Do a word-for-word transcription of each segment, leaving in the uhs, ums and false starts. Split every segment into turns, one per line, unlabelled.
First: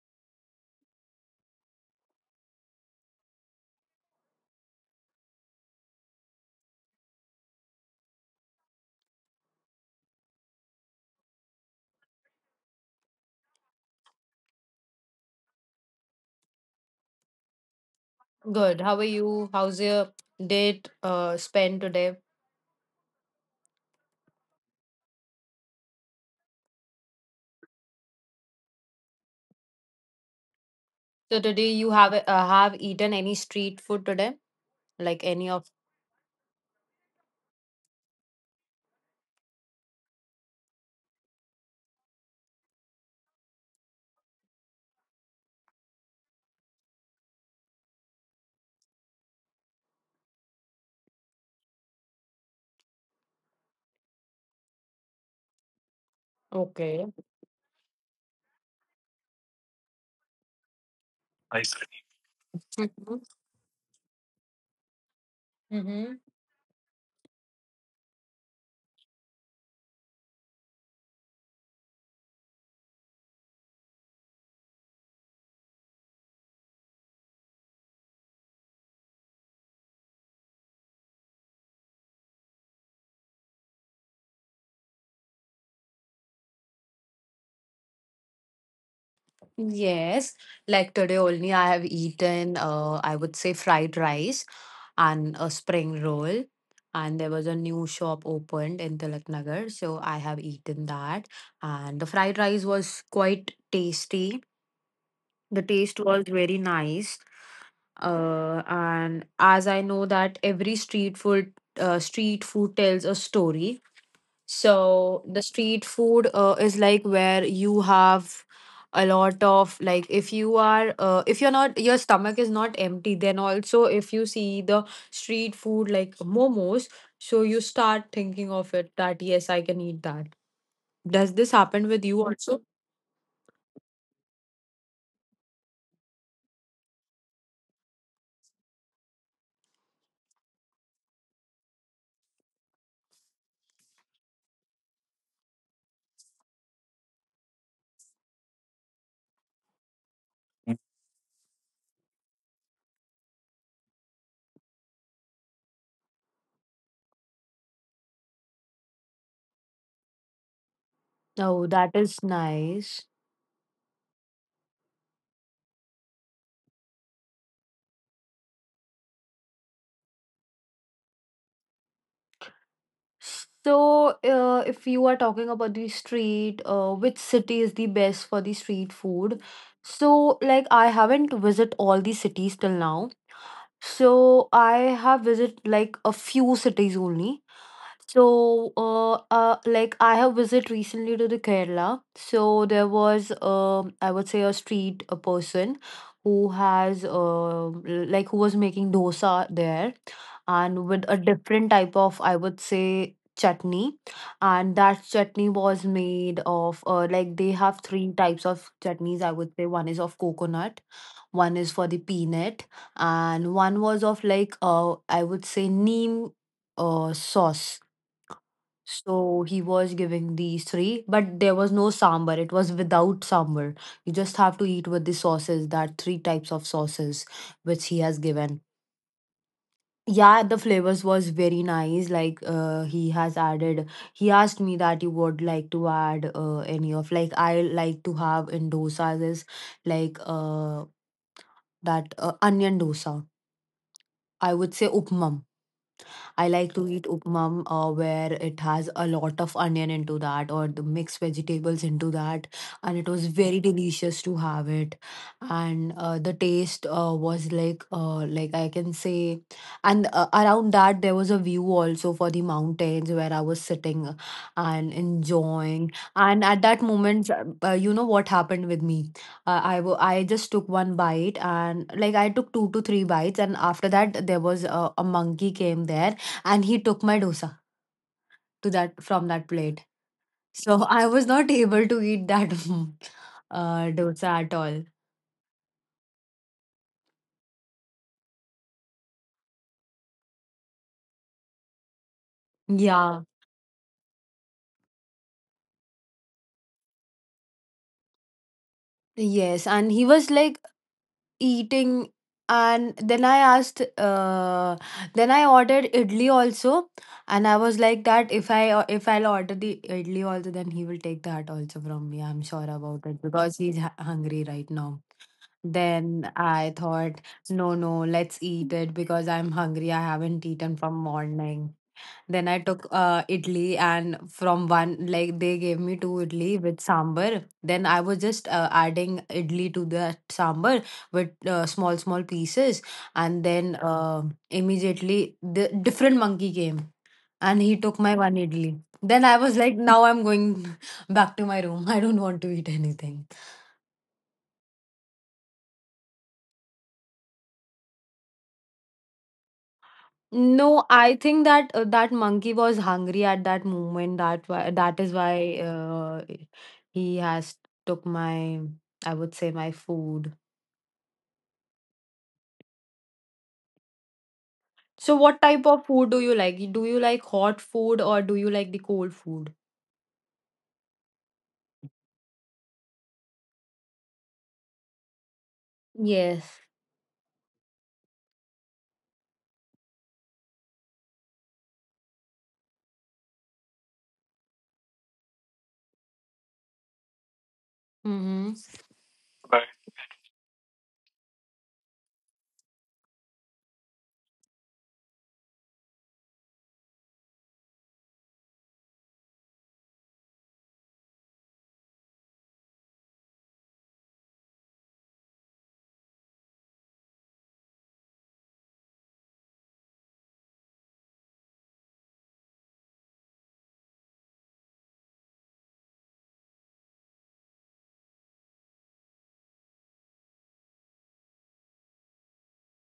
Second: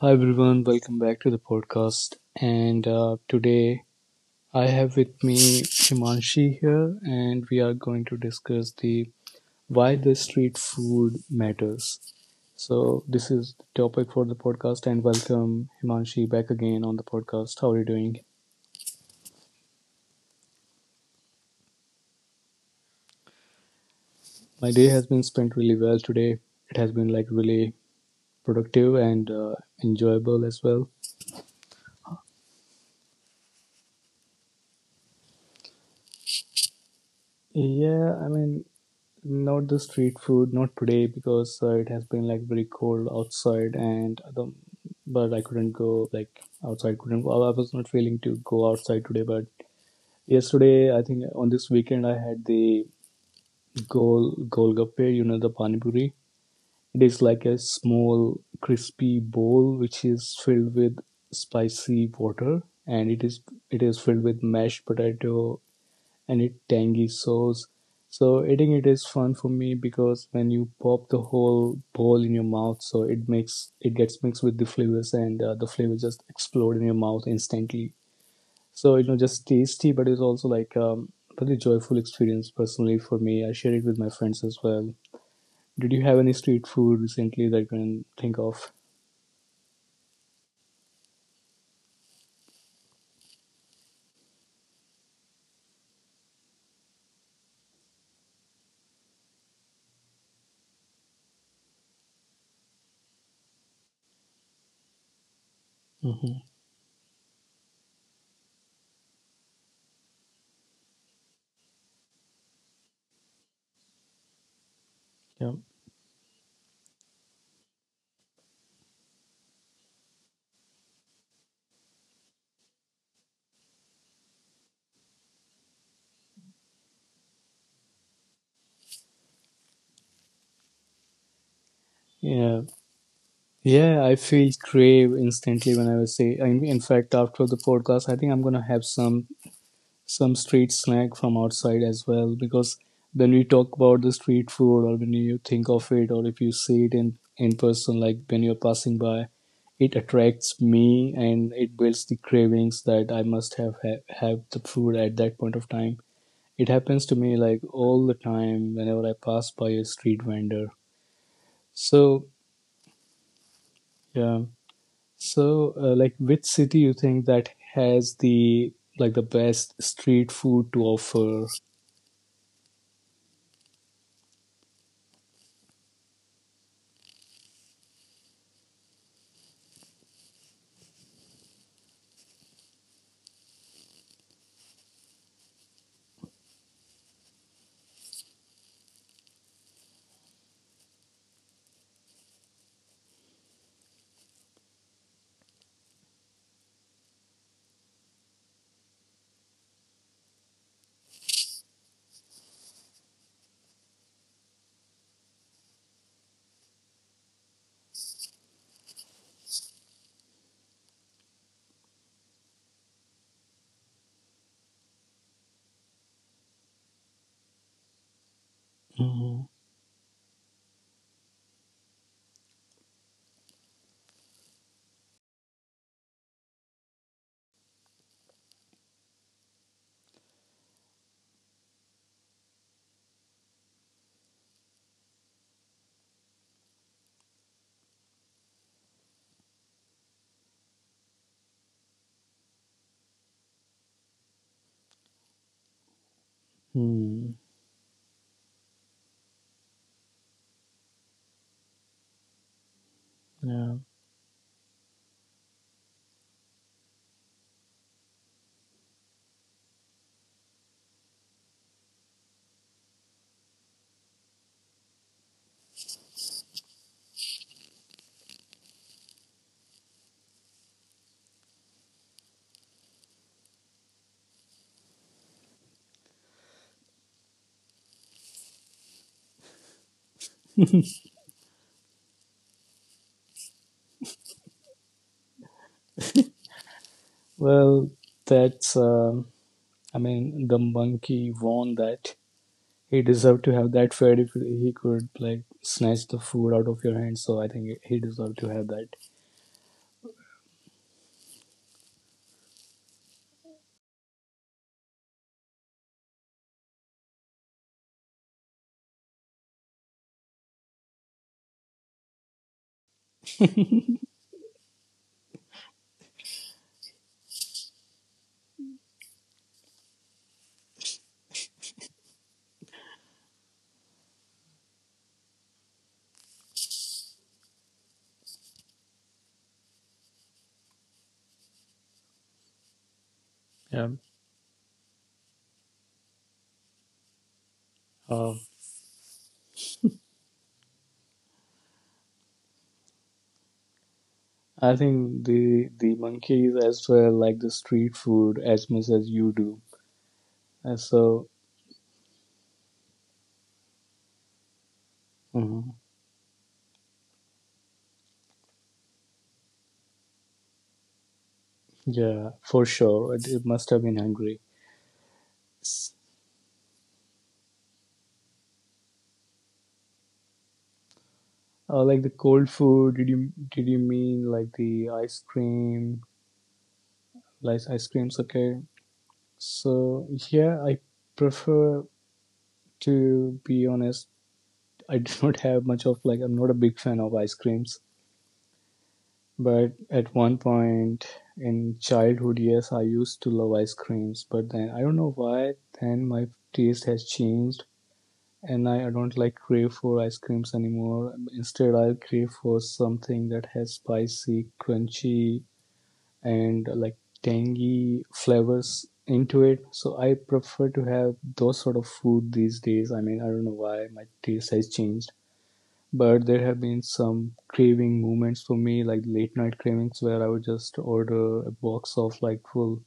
Hi everyone, welcome back to the podcast. And uh, today I have with me Himanshi here, and we are going to discuss the why the street food matters. So this is the topic for the podcast, and welcome Himanshi back again on the podcast. How are you doing?
Good. How are you? How's your date uh, spent today?
My day has been spent really well today. It has been like really productive and uh, enjoyable as well.
So today you have uh, have eaten any street food today? Like any of
Yeah, I mean, not the street food, not today because uh, it has been like very cold outside, and the but I couldn't go like outside. Couldn't go. I was not feeling to go outside today. But yesterday, I think on this weekend, I had the gol golgappe. You know, the pani puri. It
Okay.
is like a small crispy bowl which is filled with
I see.
spicy water, and
Mm-hmm.
it is it is filled with mashed potato,
Mm-hmm.
and it tangy sauce. So eating it is fun for me because when you pop the whole bowl in your mouth, so it makes it gets mixed with the flavors, and uh, the flavors just explode in your mouth instantly. So you know, just tasty, but it's also like um, really joyful experience personally for me. I share it with my friends as well. Did you have any street food recently that you can think of?
Yes. Like today only I have eaten uh I would say fried rice and a spring roll. And there was a new shop opened in Tilaknagar. So I have eaten that. And the fried rice was quite tasty. The taste was
Hmm.
very nice. uh, and as I know that every street food uh, street food tells a story. So the
Yeah.
street food uh, is like where you have a lot of like if you are uh, if you're not, your stomach is not empty, then also if you see the street food like momos, so you start thinking of it that yes, I can eat that. Does this happen with you
Yeah.
also?
Yeah, I feel crave instantly when I was say. I mean, in fact, after the podcast, I think I'm gonna have some some street snack from outside as well, because when we talk about the street food, or when you think of it, or if you see it in in person, like when you're passing by, it attracts me and it builds the cravings that I must have ha- have the food at that point of time. It happens to me like all the time, whenever I pass by a street vendor.
Oh, that is
So
nice.
yeah. So, uh, like, which city you think that has the like the best street food to offer?
So, uh, if you are talking about the street, uh, which city is the best for the street food? So, like, I haven't visit all the cities till now. So I have visited like a few cities only. So uh, uh like I have visited recently to the Kerala. So there was um I would say a street a person who has um like who was making dosa there, and with a different type of I would say chutney. And that chutney was made of uh, like they have three types of chutneys, I would say. One is of coconut, one is for the peanut, and one was of like uh I would say neem uh sauce. So
Mhm.
he was giving these three, but there was no sambar. It was without sambar. You just have to eat with the sauces, that three types of sauces which he has given. Yeah, the flavors was very nice. Like uh, he has added, he asked me that you would like to add uh, any of like I like to have in dosas is like uh that uh, onion dosa. I would say upmam, I like to eat
Hmm.
upmam uh, where it has a lot of onion into that or the mixed vegetables into that. And it was very
Yeah.
delicious to have it. And uh, the taste uh, was like, uh, like I can say, and uh, around that there was a view also for the mountains where I was sitting and enjoying. And at that moment, uh, uh, you know what happened with me? uh, I wa- I just took one bite, and like I took two to three bites, and after that there was a, a monkey came there and he took my dosa to that from that plate. So I was not able to eat that uh, dosa at all.
Well, that's. Um I mean, the monkey won that. He
Yeah.
deserved to have that fed if he could like snatch the food out of your hand. So I think he deserved to have that.
Yes, and he was like eating, and then I asked, uh, then I ordered idli also, and I was like that if I o- if I'll order the idli also, then he will take that also from me. I'm sure about it because he's hu- hungry right now. Then I thought, no, no, let's eat it because I'm hungry. I haven't eaten from morning. Then I took uh, idli, and from one, like they gave me two idli with sambar. Then I was just uh, adding idli to that sambar with uh, small, small pieces. And then
Yeah.
uh, immediately the different monkey came and he took my
Um,
one idli. Then I was like, now I'm going back to my room. I don't want to eat anything.
I think the the monkeys as well like the street food as much as you do. And
No, I
so.
think that uh, that monkey was hungry at that moment. That why that is why
Mhm.
uh, he has took my, I would say my food.
Yeah, for sure, it, it must have been hungry.
So what type of
S-
food do you like? Do you like hot food or do you like the cold food?
Uh, like the cold food. Did you did you mean like the ice cream?
Yes.
Like ice creams? Okay. So yeah, I prefer, to be honest. I do not have much of. Like, I'm not a big fan of ice creams,
Mm-hmm.
but
Right.
at one point in childhood, yes, I used to love ice creams, but then I don't know why. Then my taste has changed, and I, I don't like crave for ice creams anymore. Instead, I crave for something that has spicy, crunchy, and uh, like tangy flavors into it. So I prefer to have those sort of food these days. I mean, I don't know why my taste has changed, but there have been some craving moments for me, like late night cravings, where I would just order a box of like full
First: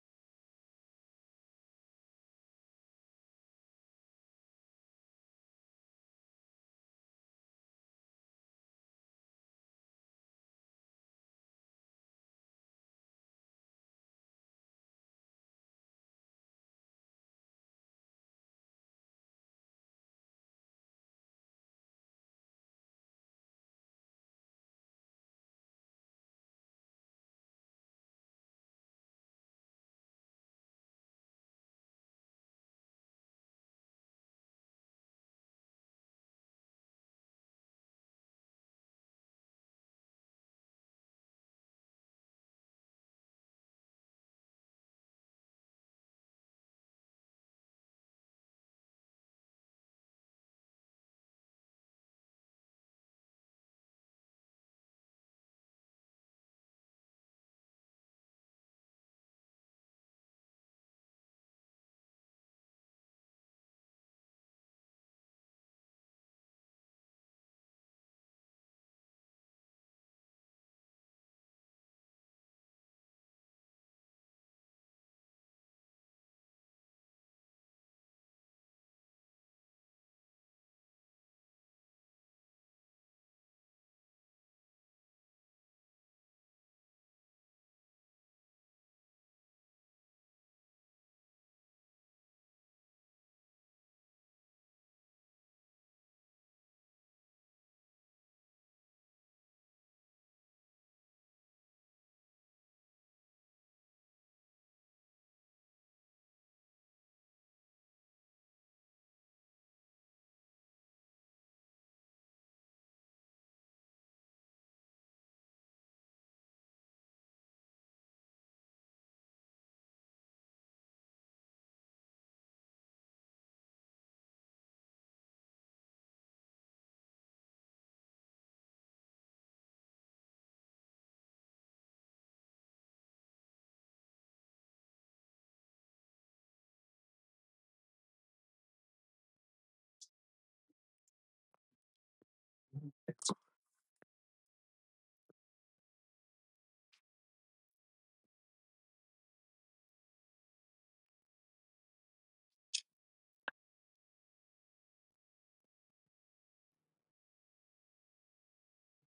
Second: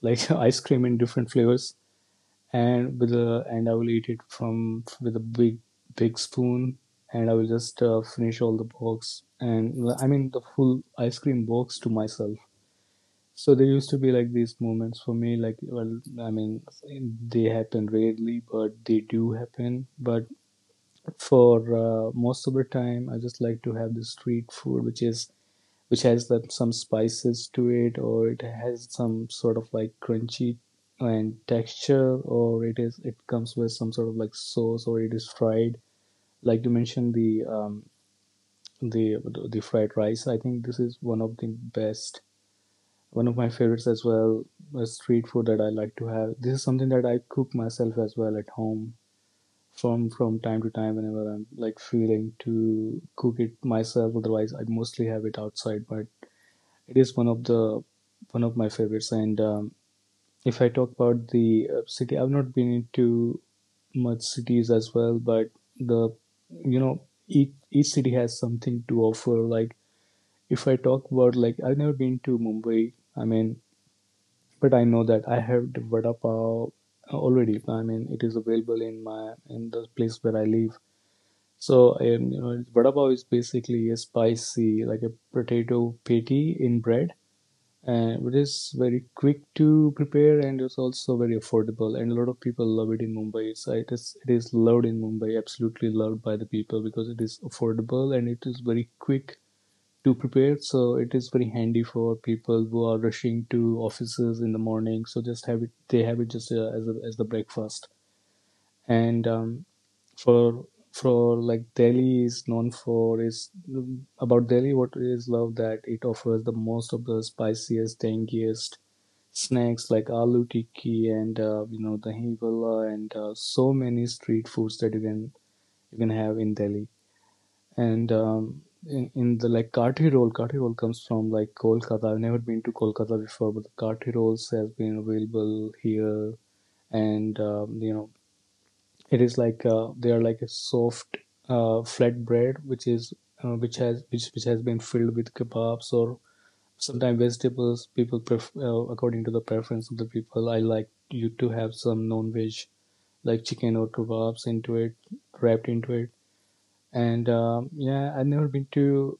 like ice cream in different flavors, and with a and I will eat it from with a big big spoon, and I will just uh, finish all the box, and I mean the full ice cream box to myself. So there used to be like these moments for me, like, well, I mean, they happen rarely, but they do happen. But for uh, most of the time, I just like to have the street food, which is which has that some spices to it, or it has some sort of like crunchy and texture, or it is it comes with some sort of like sauce, or it is fried. Like you mentioned the um the the fried rice. I think this is one of the best one of my favorites as well, a street food that I like to have. This is something that I cook myself as well at home from from time to time, whenever I'm like feeling to cook it myself. Otherwise, I mostly have it outside, but it is one of the one of my favorites. And um, if I talk about the uh, city, I've not been into much cities as well, but the you know each each city has something to offer. Like if I talk about, like, I've never been to Mumbai. I mean, but I know that I have the vada pav already. I mean, it is available in my in the place where I live. So, um, you know, vada pav is basically a spicy, like a potato patty in bread, and it is very quick to prepare, and it's also very affordable. And a lot of people love it in Mumbai. So it is it is loved in Mumbai, absolutely loved by the people because it is affordable and it is very quick to prepare. So it is very handy for people who are rushing to offices in the morning. So just have it; they have it just uh, as a, as the breakfast. And um, for for like Delhi is known for is about Delhi. What is loved that it offers the most of the spiciest, tangiest snacks like aloo tikki, and uh, you know the hivala, and uh, so many street foods that you can you can have in Delhi, and um, in, in the like Kathi roll, Kathi roll comes from like Kolkata. I've never been to Kolkata before, but the Kathi rolls has been available here, and um, you know it is like uh, they are like a soft uh, flat bread, which is uh, which has which which has been filled with kebabs or sometimes vegetables. People, pref- uh, according to the preference of the people. I like you to have some non-veg like chicken or kebabs into it, wrapped into it, and um, yeah, I've never been to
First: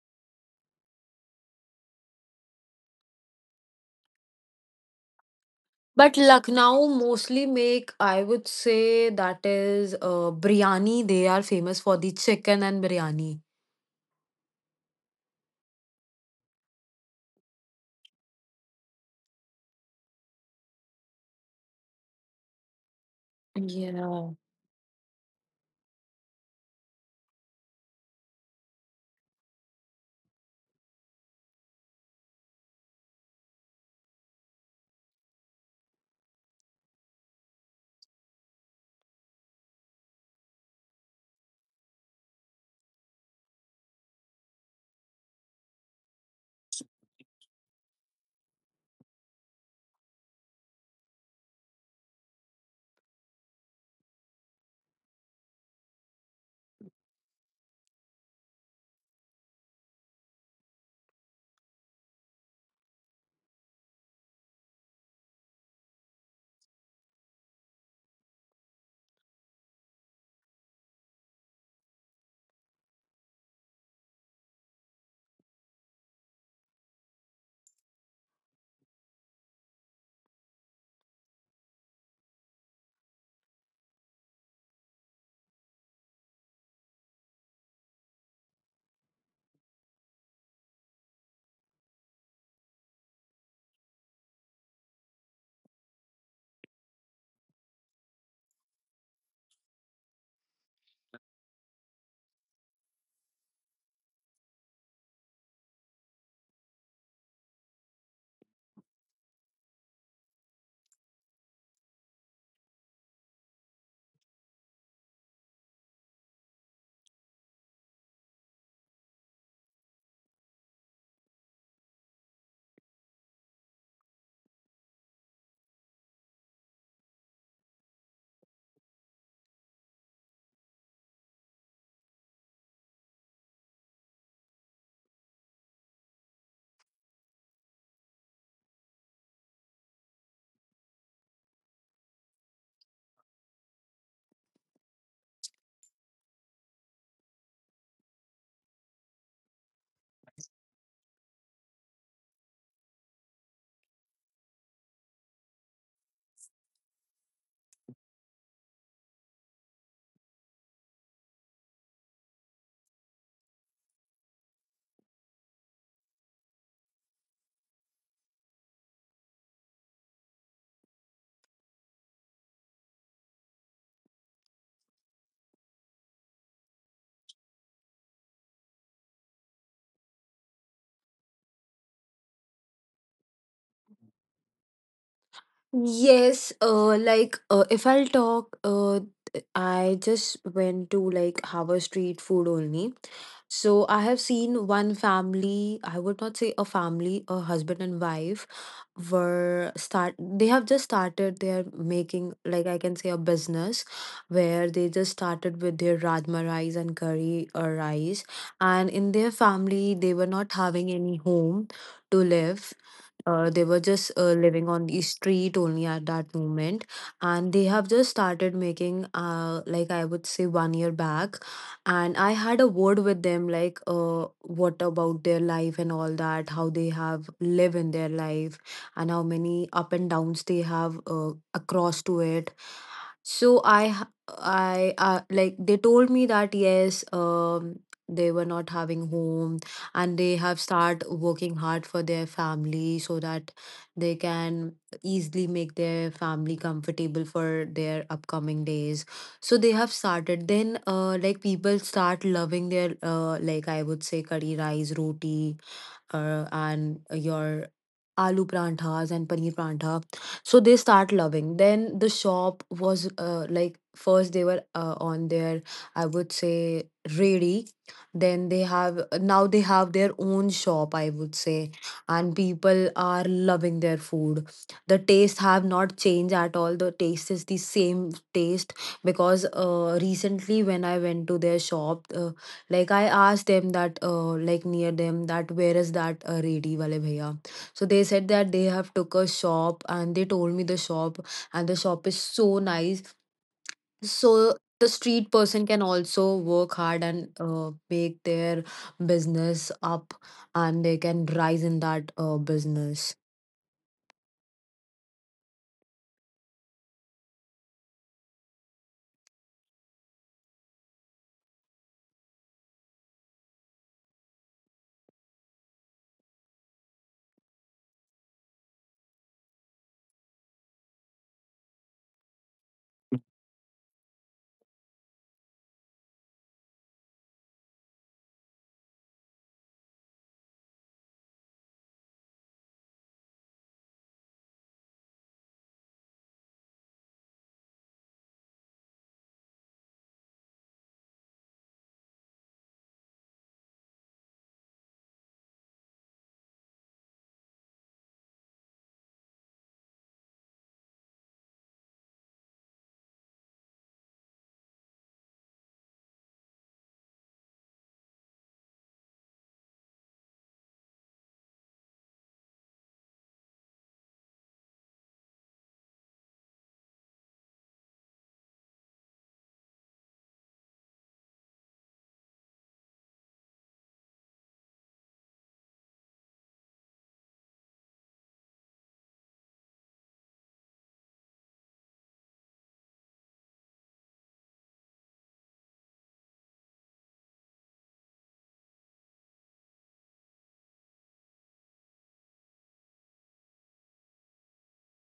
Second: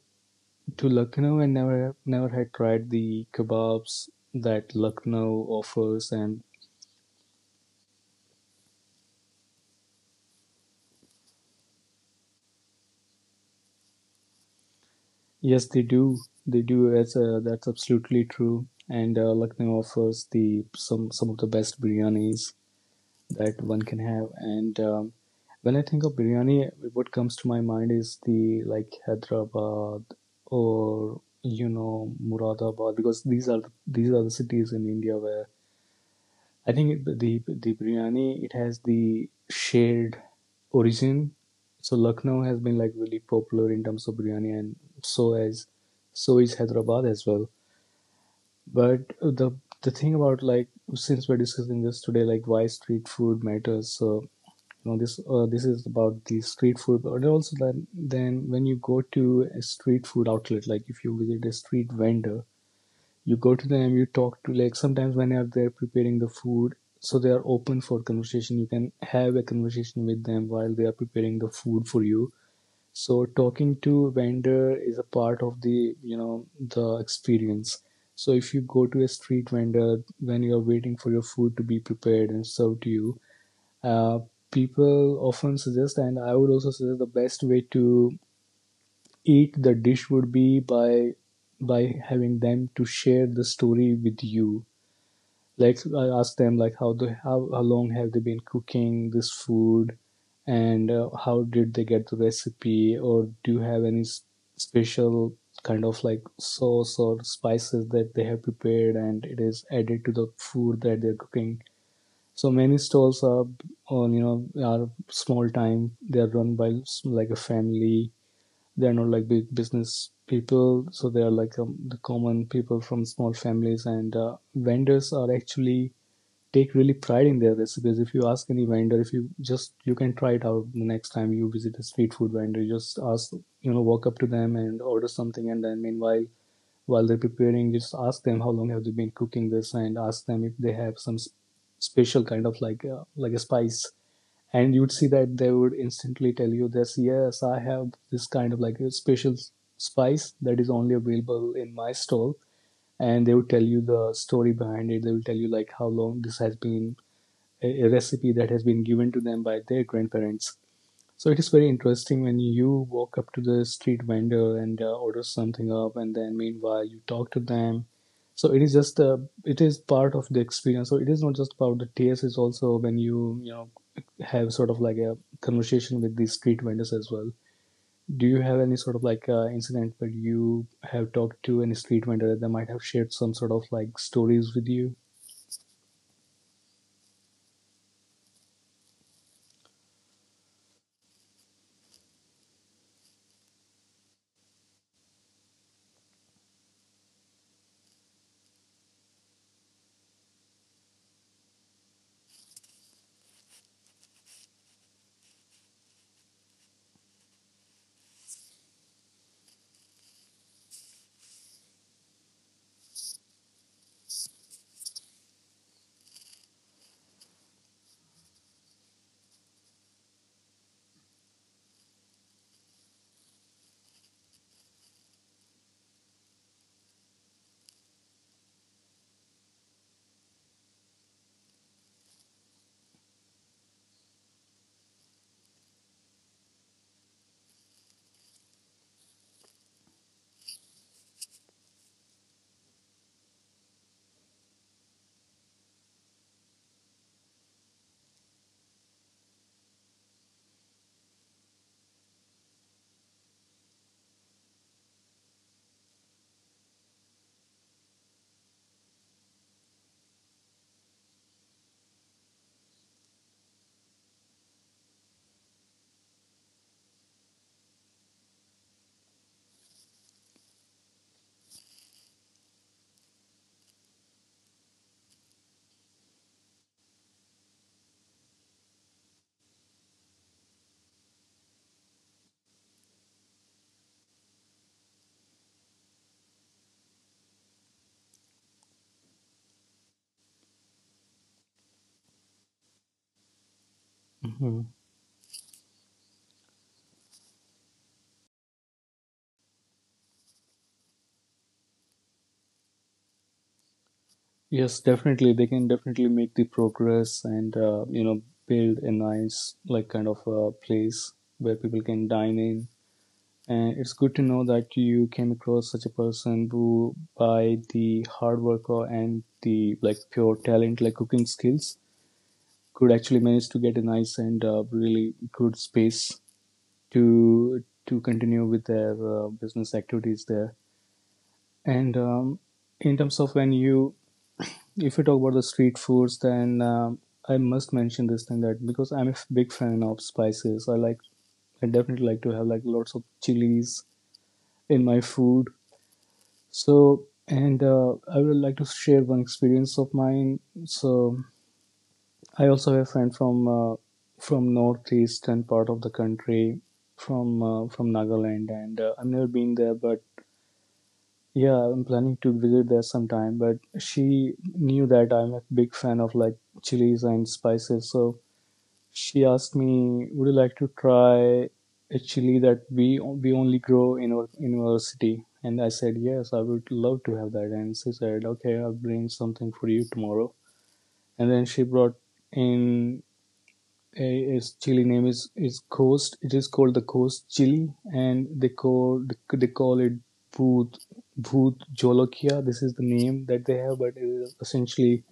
to Lucknow, and never never had tried the kebabs that Lucknow offers.
But
And
Lucknow mostly make, I would say, that is uh, biryani. They are famous for the chicken and biryani.
yes, they do. They do. That's uh, that's absolutely true. And uh, Lucknow offers the some some of the best biryanis that one can have.
Yeah.
And um, when I think of biryani, what comes to my mind is the like Hyderabad, or you know Muradabad, because these are these are the cities in India where I think the the biryani it has the shared origin. So Lucknow has been like really popular in terms of biryani, and so as so is Hyderabad as well. But the the thing about, like, since we're discussing this today, like, why street food matters. So you know this uh, this is about the street food, but also then then when you go to a street food outlet, like if you visit a street vendor, you go to them, you talk to, like, sometimes when they're preparing the food, so they are open for conversation. You can have a conversation with them while they are preparing the food for you, so talking to vendor is a part of the, you know, the experience. So if you go to a street vendor when you're waiting for your food to be prepared and served to you, uh, people often suggest, and I would also suggest, the best way to eat the dish would be by by having them to share the story with you, like I asked them like how they how, how long have they been cooking this food, and uh, how did they get the recipe, or do you have any s- special kind of like sauce or spices that they have prepared and it is added to the food that they're cooking. So many stalls are on you know are small time, they are run by s- like a family. They're not like big business people, so they are like um, the common people from small families, and uh, vendors are actually take really pride in their recipes. If you ask any vendor, if you just you can try it out the next time you visit a street food vendor, just ask, you know walk up to them and order something, and then meanwhile, while they're preparing, just ask them how long have they been cooking this, and ask them if they have some s- special kind of like uh, like a spice. And you'd see that they would instantly tell you this. Yes, I have this kind of like a special spice that is only available in my stall, and they would tell you the story behind it, they will tell you like how long this has been a, a recipe that has been given to them by their grandparents. So it is very interesting when you walk up to the street vendor and uh, order something up, and then meanwhile you talk to them. So it is just uh, it is part of the experience. So it is not just about the taste; it's also when you you know have sort of like a conversation with these street vendors as well. Do you have any sort of like uh, incident where you have talked to any street vendor that they might have shared some sort of like stories with you?
Yes, uh, like uh, if I'll talk, uh, I just went to like Harbour Street food only. So I have seen one family, I would not say a family, a husband and wife were start they have just started their making, like I can say a business, where they just started with their rajma rice and curry or rice. And in their family they were not having any home to live. Uh, they were just uh, living on the street only at that moment, and they have just started making, uh, like I would say, one year back. And I had a word with them, like, uh, what about their life, and all that, how they have live in their life and how many up and downs they have uh, across to it. So I h- I uh, like they told me that yes, um they were not having home, and they have start working hard for their family so that they can easily make their family comfortable for their upcoming days. So they have started, then, uh, like people start loving their, uh, like I would say, curry, rice, roti uh, and your aloo paranthas and paneer parantha. So they start loving, then the shop was, uh, like first they were uh, on their, I would say, ready. Then they have Now they have their own shop, I would say, and people are loving their food. The taste have not changed at all. The taste is the same taste because uh, recently when I went to their shop, uh, like I asked them that, uh, like near them, that where is that uh, ready wale bhaiya. So they said that they have took a shop and they told me the shop, and the shop is so nice. So
Mhm.
the street person can also work hard and uh, make their business up, and they can rise in that uh, business.
Yes, definitely. They can definitely make the progress and, uh, you know, build a nice, like, kind of a place where people can dine in. And it's good to know that you came across such a person who, by the hard work or and the like pure talent, like cooking skills, could actually manage to get a nice and uh, really good space to to continue with their uh, business activities there. And um, in terms of when you If we talk about the street foods, then um, I must mention this thing that because I'm a f- big fan of spices, I like I definitely like to have like lots of chilies in my food. So and uh, I would like to share one experience of mine. So I also have a friend from uh, from northeastern part of the country, from uh, from Nagaland, and uh, I've never been there, but yeah, I'm planning to visit there sometime. But she knew that I'm a big fan of like chilies and spices, so she asked me, "Would you like to try a chili that we we only grow in our in our city?" And I said, "Yes, I would love to have that." And she said, "Okay, I'll bring something for you tomorrow." And then she brought in a, a chili name is is Coast. It is called the Coast chili, and they call they call it Bhut Bhut Jolokia. This is the name that they have, but it is essentially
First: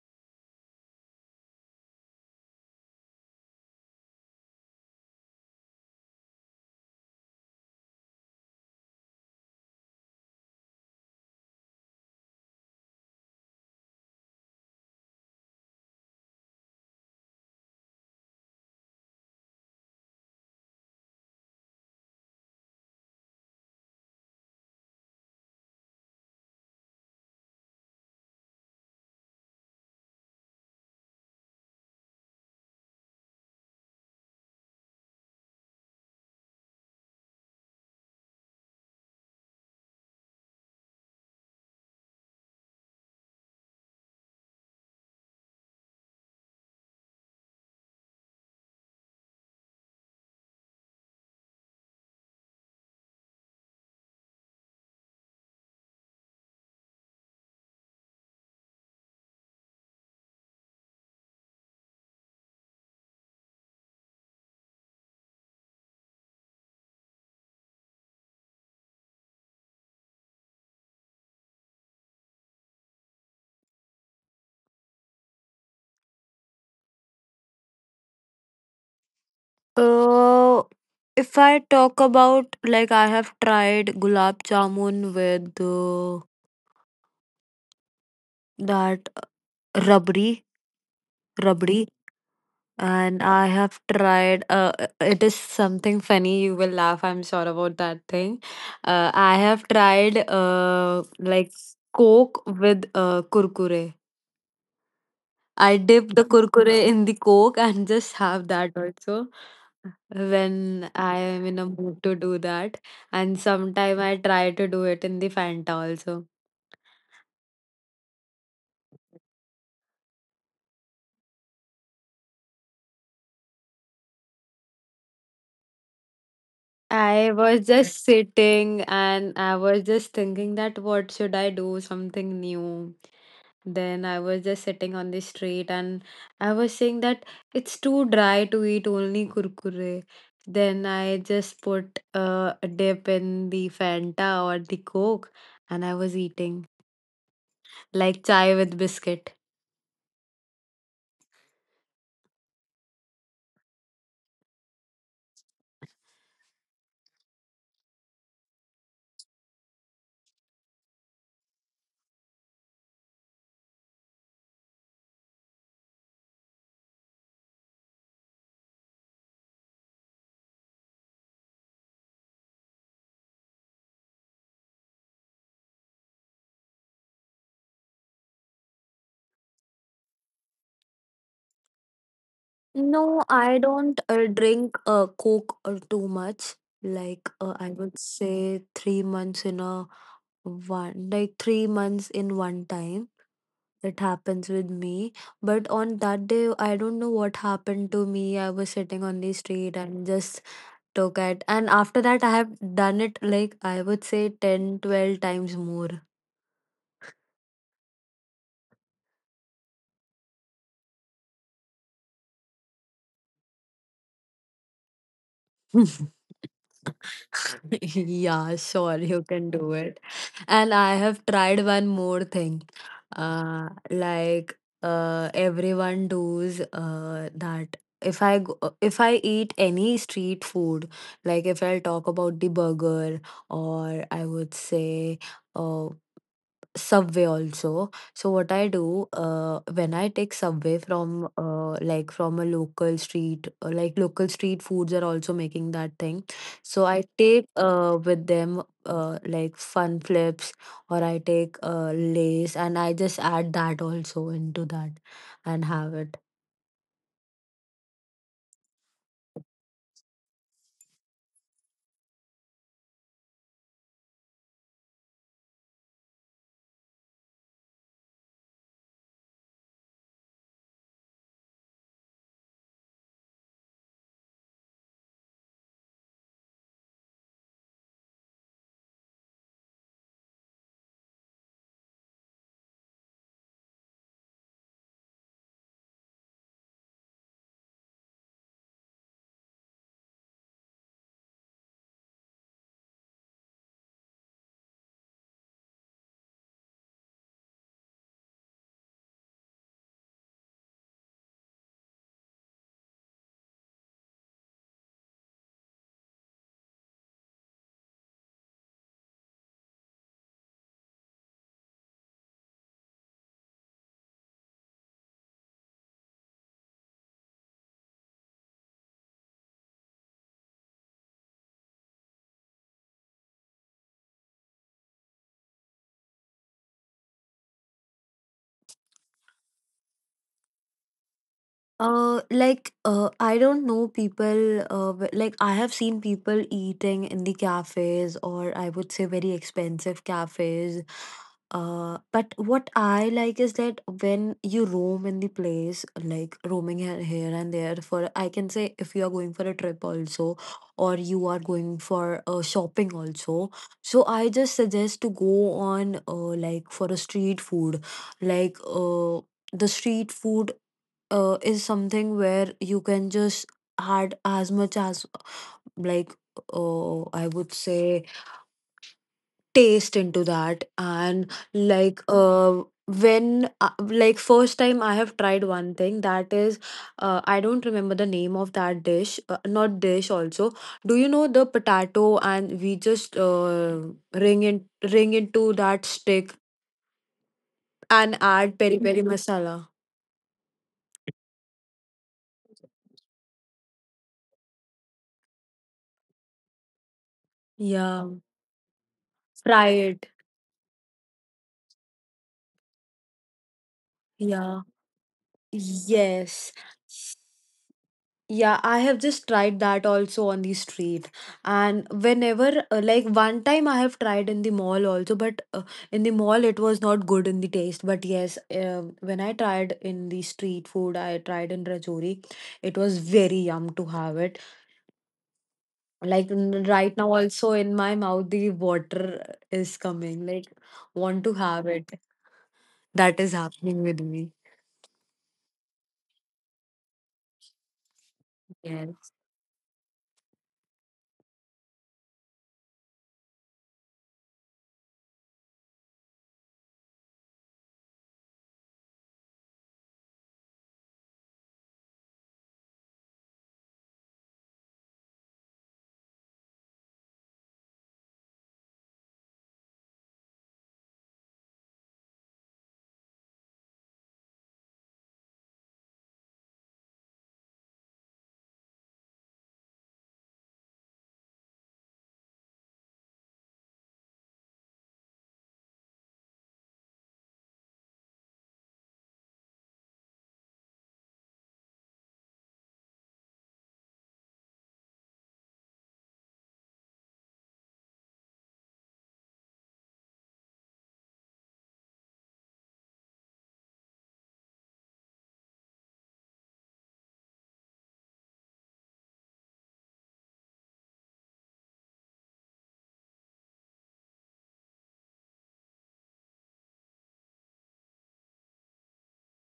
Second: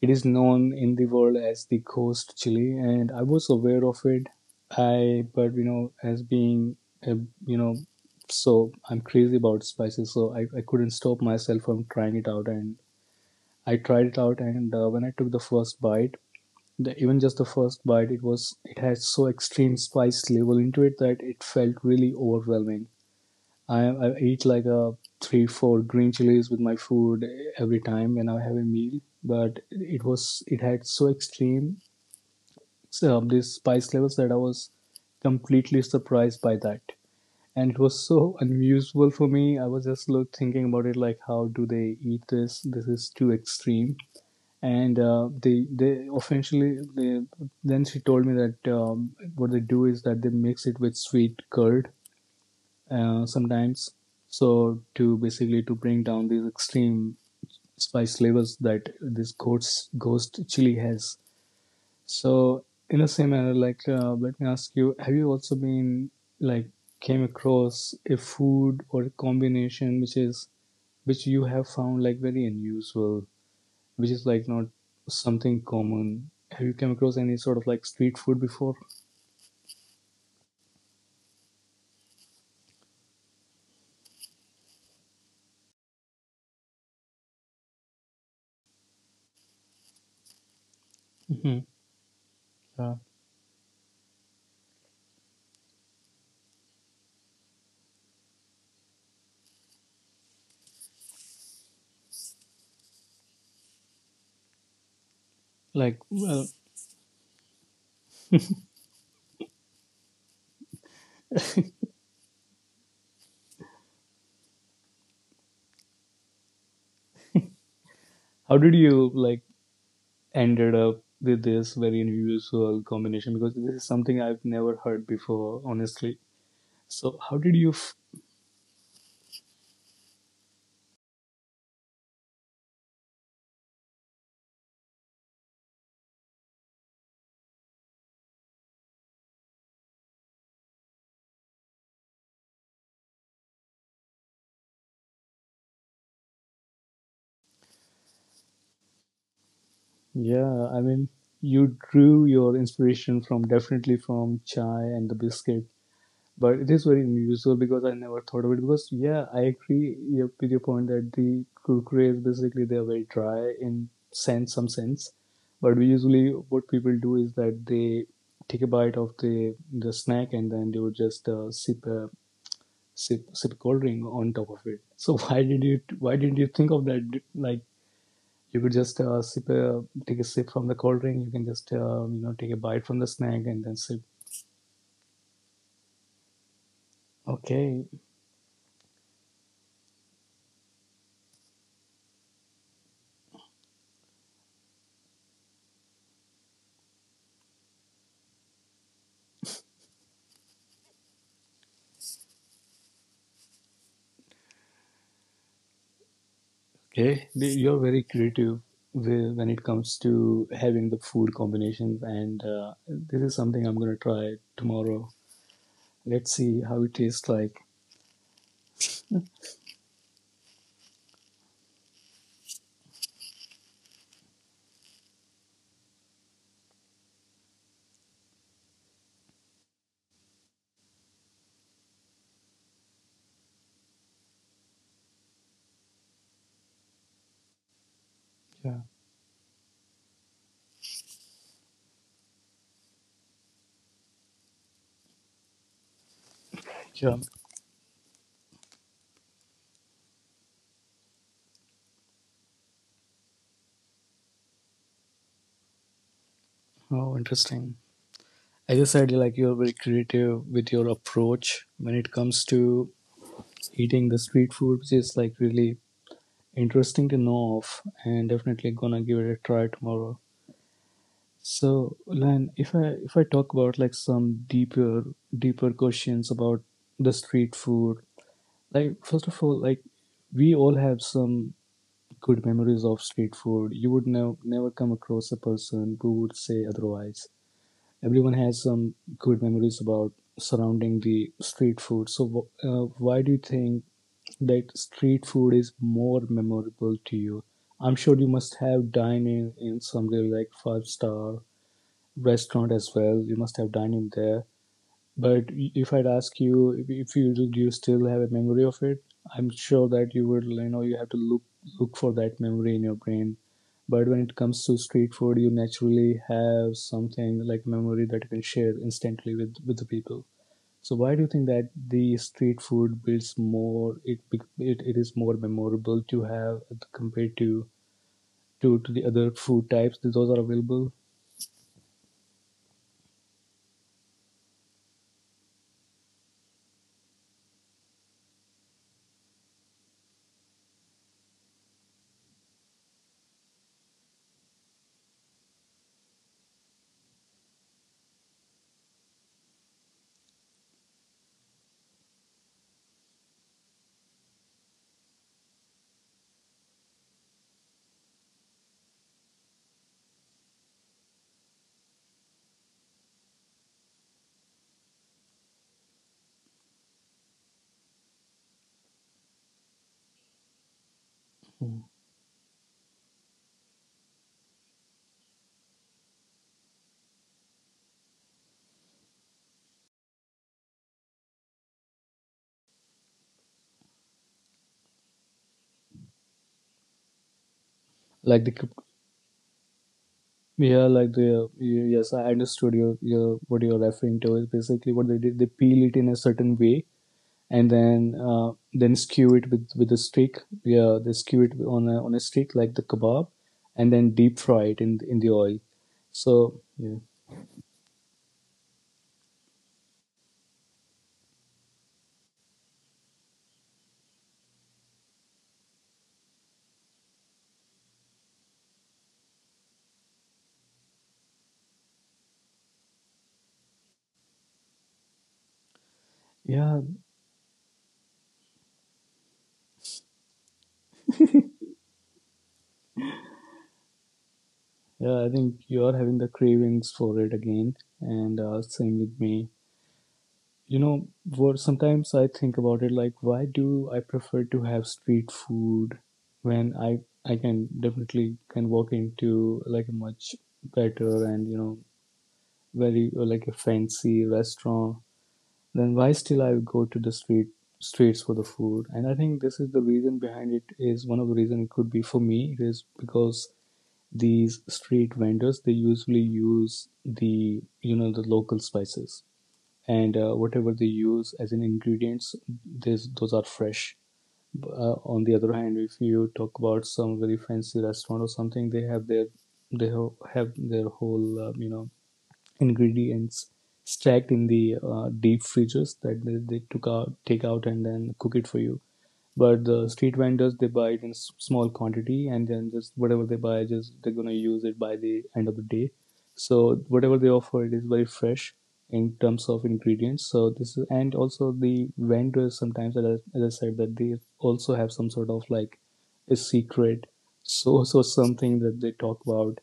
it is known in the world as the ghost chili, and I was aware of it. I, but you know, as being a, you know, so I'm crazy about spices, so I, I couldn't stop myself from trying it out. And I tried it out, and uh, when I took the first bite, the, even just the first bite, it was it had so extreme spice level into it that it felt really overwhelming. I I eat like a three four green chilies with my food every time when I have a meal. But it was it had so extreme so, um, these spice levels that I was completely surprised by that, and it was so unusual for me. I was just look thinking about it like how do they eat this? This is too extreme. And uh, they they eventually they, then she told me that um, what they do is that they mix it with sweet curd uh, sometimes. So to basically to bring down these extreme spice levels that this ghost ghost chili has. So in the same manner, like uh, let me ask you, have you also been like came across a food or a combination which is which you have found like very unusual, which is like not something common? Have you come across any sort of like street food before?
Uh, if I talk about, like, I have tried gulab jamun with uh, that uh, rabri,
Hmm.
rabri.
Yeah.
And I have tried, uh, uh, it is something funny. You will laugh, I'm sure about that thing. Uh, I have tried uh, like Coke with uh, Kurkure. I
Like,
dip the
well,
Kurkure in the Coke and just have that also when I am in a mood to do that. And sometime I try to do it in the Fanta also.
how did you like ended up with this very unusual combination, because this is something I've never heard before, honestly. So,
I
how did you?
was
F-
just sitting and I was just thinking that what should I do? Something new. Then I was just sitting on the street and I was saying that it's too dry to eat only kurkure. Then I just put uh, a dip in the Fanta or the Coke, and I was eating like chai with biscuit.
yeah, I mean, you drew your inspiration from definitely from chai and the biscuit, but it is very unusual because I never thought of it. Because yeah, I agree yep, with your point that the kurkures basically they are very dry in sense some sense, but we usually what people do is that they take a bite of the the snack and then they would just uh, sip a sip sip cold drink on top of it. So why did you why didn't you think of that? Like you could just uh, sip a, take a sip from the cold drink. You can just uh, you know take a bite from the
No,
snack
I
and then sip.
don't uh, drink uh, Coke uh, too much. Like, uh, I
Okay,
would say three months in a one, like three months in one time. It happens with me. But on that day, I don't know what happened to me. I was sitting on the street and just took it. And after that, I have done it, like I would say, ten, twelve times more.
okay, you're very creative with when it comes to having the food combinations, and uh, this is something I'm gonna try tomorrow. Let's see how it tastes like.
Yeah, sure, you can do it. And I have tried one more thing. Uh, like uh, everyone does, uh, that if I go, if I eat any street food, like if I talk about the burger or I would say uh, Subway also. So what I
Yeah,
do, uh, when I take Subway from uh, like from a local street, uh, like local street foods are also making that thing. So I
yeah.
take uh with them uh like Fun Flips, or I take uh Lays and I just add that also into that and have it.
Oh, interesting. As I said, like you're very creative with your approach when it comes to eating the street food, which is like really interesting to know of, and definitely gonna give it a try tomorrow. So, Lan, if I if I talk about like some deeper deeper questions about the street food, like first of all, like we all have some good memories of street food. You would never never come across a person who would say otherwise. Everyone has some good memories about surrounding the street food. So, wh- uh, why do you think that street food is more memorable to you? I'm sure you must have dined in, in some really like five star restaurant as well. You must have dined in there. But if I'd ask you if, if you do you still have a memory of it, I'm sure that you would you know you have to look look for that memory in your brain. But when it comes to street food, you naturally have something like memory that you can share instantly with with the people. So why do you think that the street food builds more it bec- it, it is more memorable to have compared to to, to the other food types that those are available?
Uh, like uh, I don't know people. Uh, w- like I have seen people eating in the cafes, or I would say very expensive cafes. Uh, but what I like is that when you roam in the place, like roaming here, here and there, for, I can say, if you are going for a trip also, or you are going for uh, shopping also. So I just suggest to go on, uh, like for a street food, like uh the street food uh, is something where you can just add as much as like, uh, I would say, taste into that, and
Hmm.
like uh when, uh, like first time I have tried one thing that is, uh, I don't remember the name of that dish, uh, not dish also. Do you know the potato and we just uh, ring in ring into that stick and
Like the
add
c-
peri peri masala,
yeah, like the y- yes, I understood your your what you're referring to is basically what they did. They peel it in a certain way and
yeah,
then uh, then skew it with
fry
with a
it,
stick. Yeah, they skew it on a on a stick like the kebab, and then deep fry
yeah.
it in in the oil.
Yes.
So yeah.
Yeah, I have just tried that also on the street. And whenever, uh, like one time I have tried in the mall also, but uh, in the mall it was not good in the taste. But yes, uh, when I tried in the street food, I tried in Rajouri, it was very yum to have it. Like n-
Yeah,
right now, also in my mouth, the water is coming. Like, want to have it. That is happening with me.
Yeah, I think you are having the cravings for it again, and uh, same
Yes.
with me. You know, what sometimes I think about it like, why do I prefer to have street food when I I can definitely can walk into like a much better and you know very uh, like a fancy restaurant? Then why still I go to the street streets for the food? And I think this is the reason behind it is one of the reason it could be for me it is because these street vendors they usually use the you know the local spices and uh, whatever they use as an ingredients those are fresh. Uh, on the other hand, if you talk about some very fancy restaurant or something, they have their they have their whole uh, you know ingredients stacked in the uh, deep freezers that they, they took out take out and then cook it for you, but the street vendors they buy it in s- small quantity, and then just whatever they buy, just they're gonna use it by the end of the day. So whatever they offer, it is very fresh in terms of ingredients. So this is, and also the vendors sometimes, as I, as I said, that they also have some sort of like a secret source or something that they talk about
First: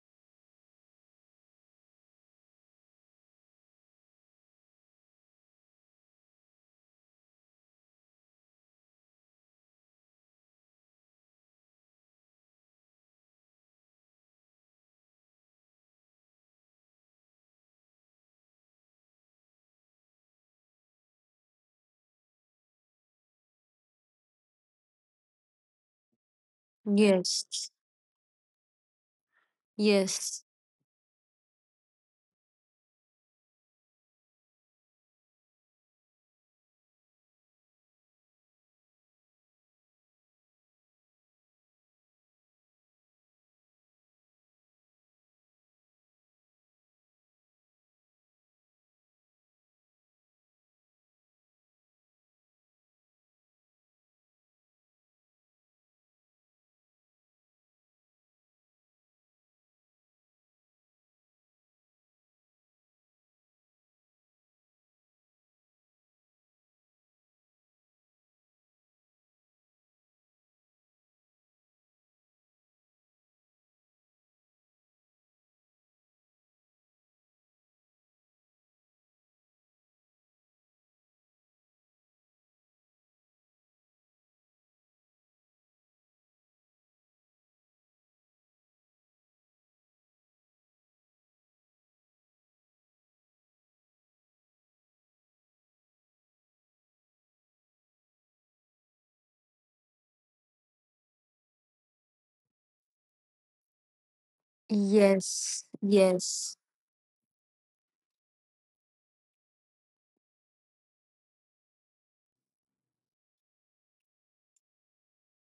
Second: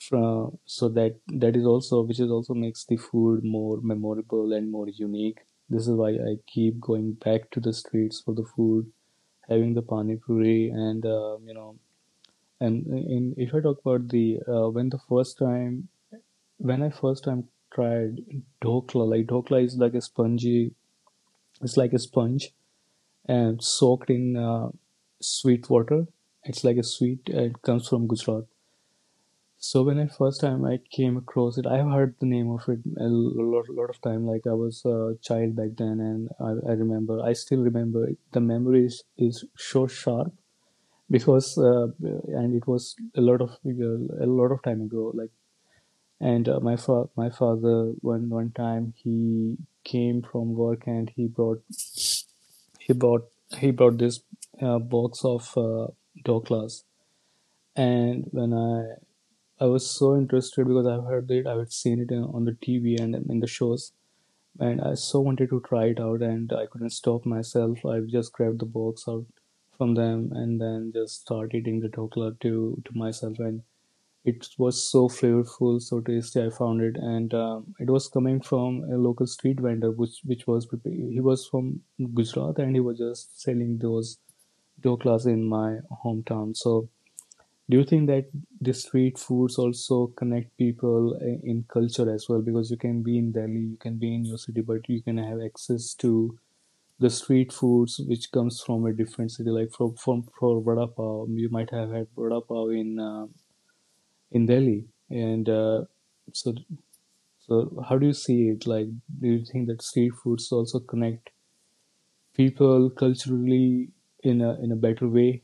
from, so that that is also which is also makes the food more memorable and more unique. This is why I keep going back to the streets for the food, having the pani puri and uh, you know. And in if I talk about the uh, when the first time when I first time tried dhokla, like dhokla is like a spongy, it's like a sponge and soaked in uh, sweet water. It's like a sweet uh, it
Yes.
comes from Gujarat. So when I first
Yes.
time I came across it, I've heard the name of it a lot, lot of time. Like I was a child back then, and I, I remember, I still remember. The memory is, is so sharp because uh, and it was a lot of a lot of time ago like and uh, my fa- my father one one time he came from work and he brought he brought he brought this uh, box of uh, Doklas. And when I I was so interested because I've heard it I have seen it in, on the T V and in the shows, and I so wanted to try it out and I couldn't stop myself. I just grabbed the box out from them and then just started eating the Dokla to to myself. And it was so flavorful, so tasty. I found it, and um, it was coming from a local street vendor, which which was prepa- he was from Gujarat, and he was just selling those doklas in my hometown. So, do you think that the street foods also connect people i- in culture as well? Because you can be in Delhi, you can be in your city, but you can have access to the street foods which comes from a different city, like from from for vada pav, you might have had vada pav in uh, in Delhi. And
Yes,
uh, so,
yes.
so how do you see it? Like, do you think that street foods also connect people culturally in a in a better way?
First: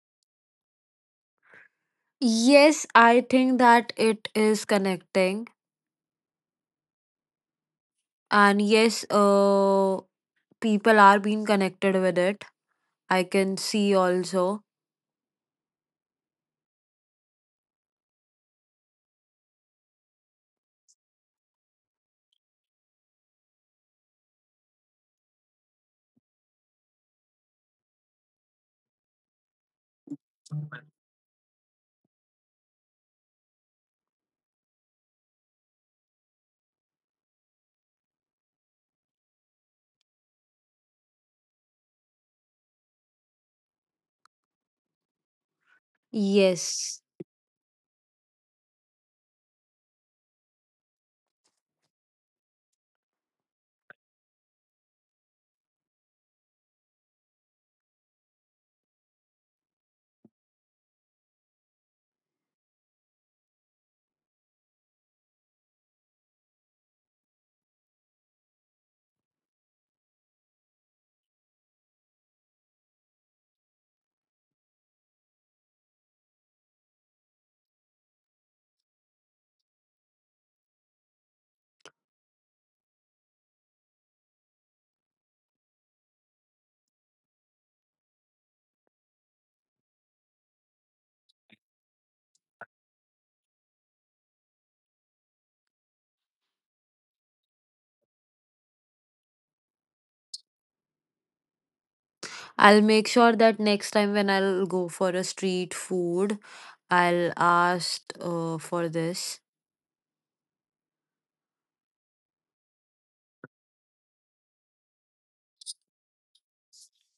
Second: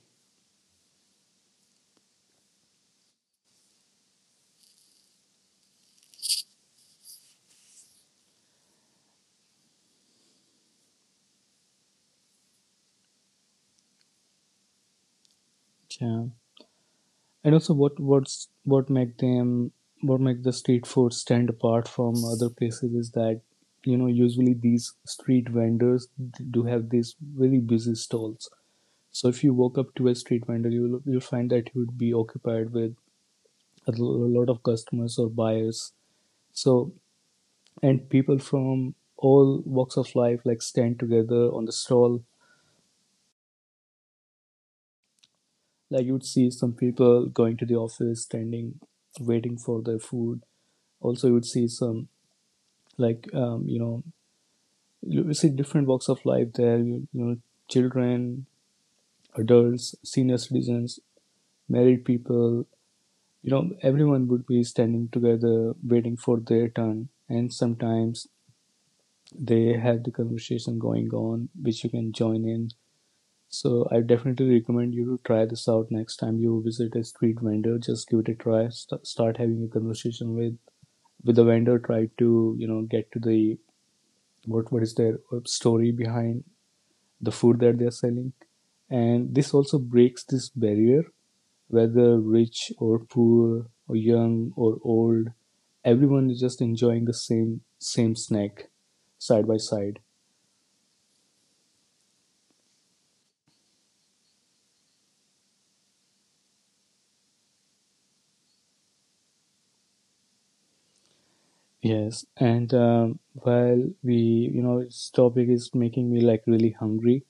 Yes, I think that it is connecting. And yes, uh, people are being connected with it. I can see also.
Yeah. And also, what what's what make them what make the street food stand apart from other places is that you know usually these street vendors do have these really busy stalls. So if you walk up to a street vendor, you'll you'll find that you would be occupied with a l- a lot of customers or buyers. So and people from all walks of life like stand together on the stall. Like you'd see some
Yes.
people going to the office, standing, waiting for their food. Also, you'd see some like um, you know you see different walks of life there. You, you know, children, adults, senior citizens, married people. You know, everyone would be standing together, waiting for their turn. And sometimes they have the conversation going on, which you can join in. So I definitely recommend you to try this out next time you visit a street vendor. Just give it a try. St- start having a conversation with with the vendor. Try to you know get to the what what is their uh, story behind the food that they are selling. And this also breaks this barrier, whether rich or poor or young or old, everyone is just enjoying the same same snack side by side.
I'll make sure that next time when I'll go for a street food, I'll ask uh, for this.
Yes, and um, while we, you know, this topic is making me like really hungry.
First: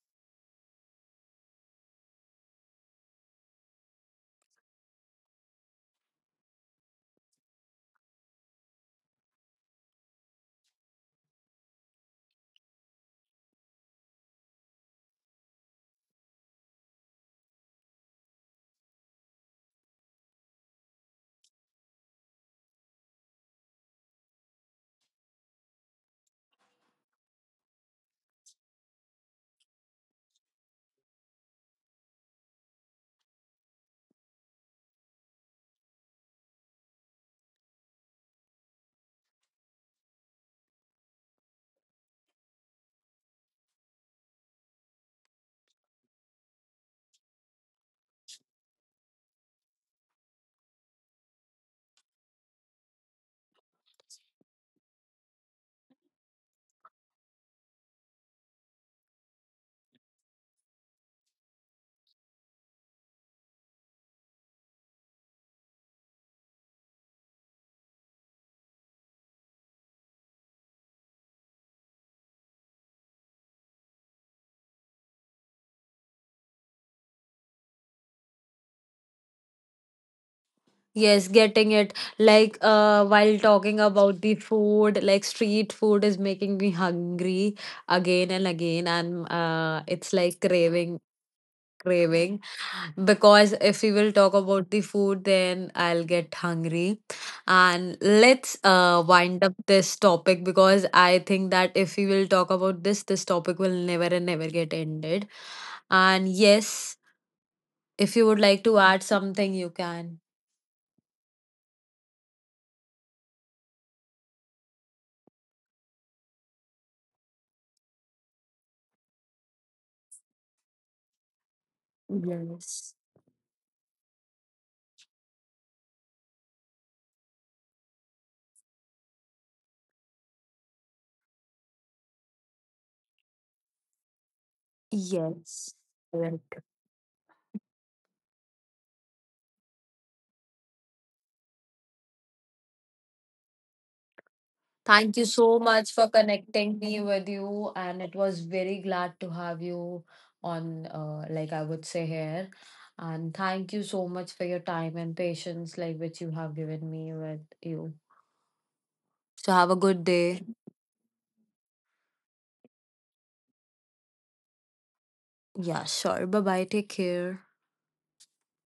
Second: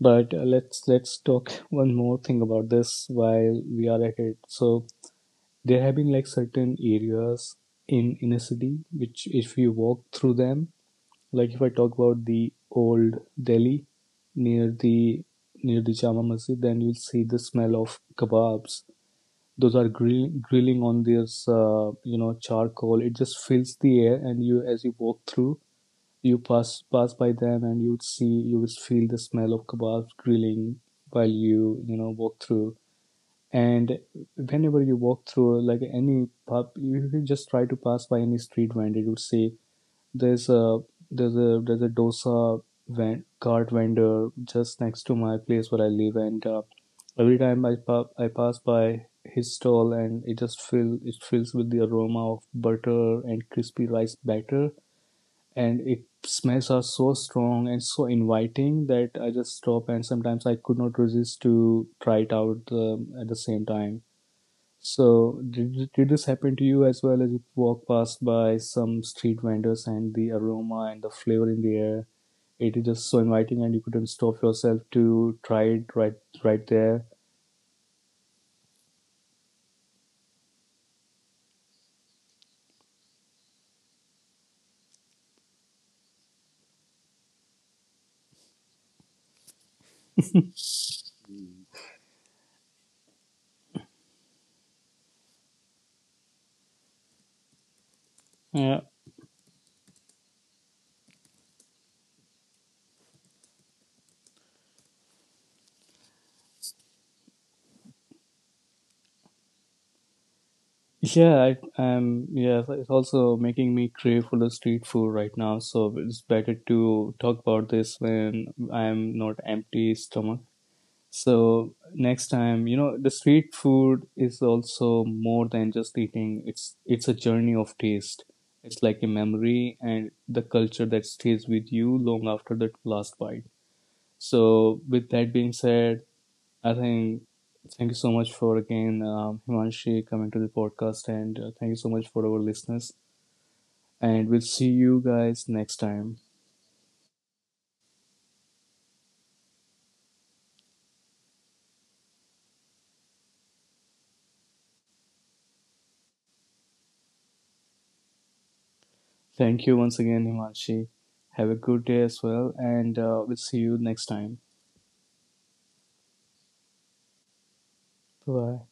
But uh, let's let's talk one more thing about this while we are at it. So there have been like certain areas in in a city which, if you walk through them, like if I talk about the old Delhi near the near the Jama Masjid, then you'll see the smell of kebabs those are grill, grilling on this uh, you know charcoal. It just fills the air, and you as you walk through you pass pass by them, and you would see you would feel the smell of kebabs grilling while you you know walk through. And whenever you walk through like any pub, you, you just try to pass by any street vendor, you would say there's a there's a there's a dosa van, cart vendor just next to my place where I live, and uh, every time I pa- I pass by his stall, and it just fill it fills with the aroma of butter and crispy rice batter, and it smells are so strong and so inviting that I just stop, and sometimes I could not resist to try it out um, at the same time. So, did, did this happen to you as well as you walk past by some street vendors and the aroma and the flavor in the air? It is just so inviting, and you couldn't stop yourself to try it right right there.
Yes, getting it. Like, uh, while talking about the food, like street food is making me hungry again and again, and uh, it's like craving, craving, because if we will talk about the food then I'll get hungry. And
Yeah,
let's uh wind up this topic, because I think that if we will talk about this this topic will never and never get ended. And yes, if you would like to add something, you can.
yeah, I, um, yeah. It's also making me crave for the street food right now. So it's better to talk about this when I'm not empty stomach. So next time, you know,
Yes.
the street food is also more than just eating. It's it's a journey of taste. It's like a memory and the culture that stays with you long after the last bite. So with that being
Yes.
said,
Correct.
I think thank you so much for again um, Himanshi coming to the podcast, and uh, thank you so much for our listeners. And we'll see you
Thank you
guys
so
next
much for
time.
connecting me with you, and it was very glad to have you on, uh, like I would say, here. And thank you so much for your time and patience, like which you have given me with you. So
Thank
have a
you once
good
again,
day.
Himanshi. Have a good day as well, and uh, we'll see you next time.
Yeah, sure. Bye bye. Take care.
Bye bye.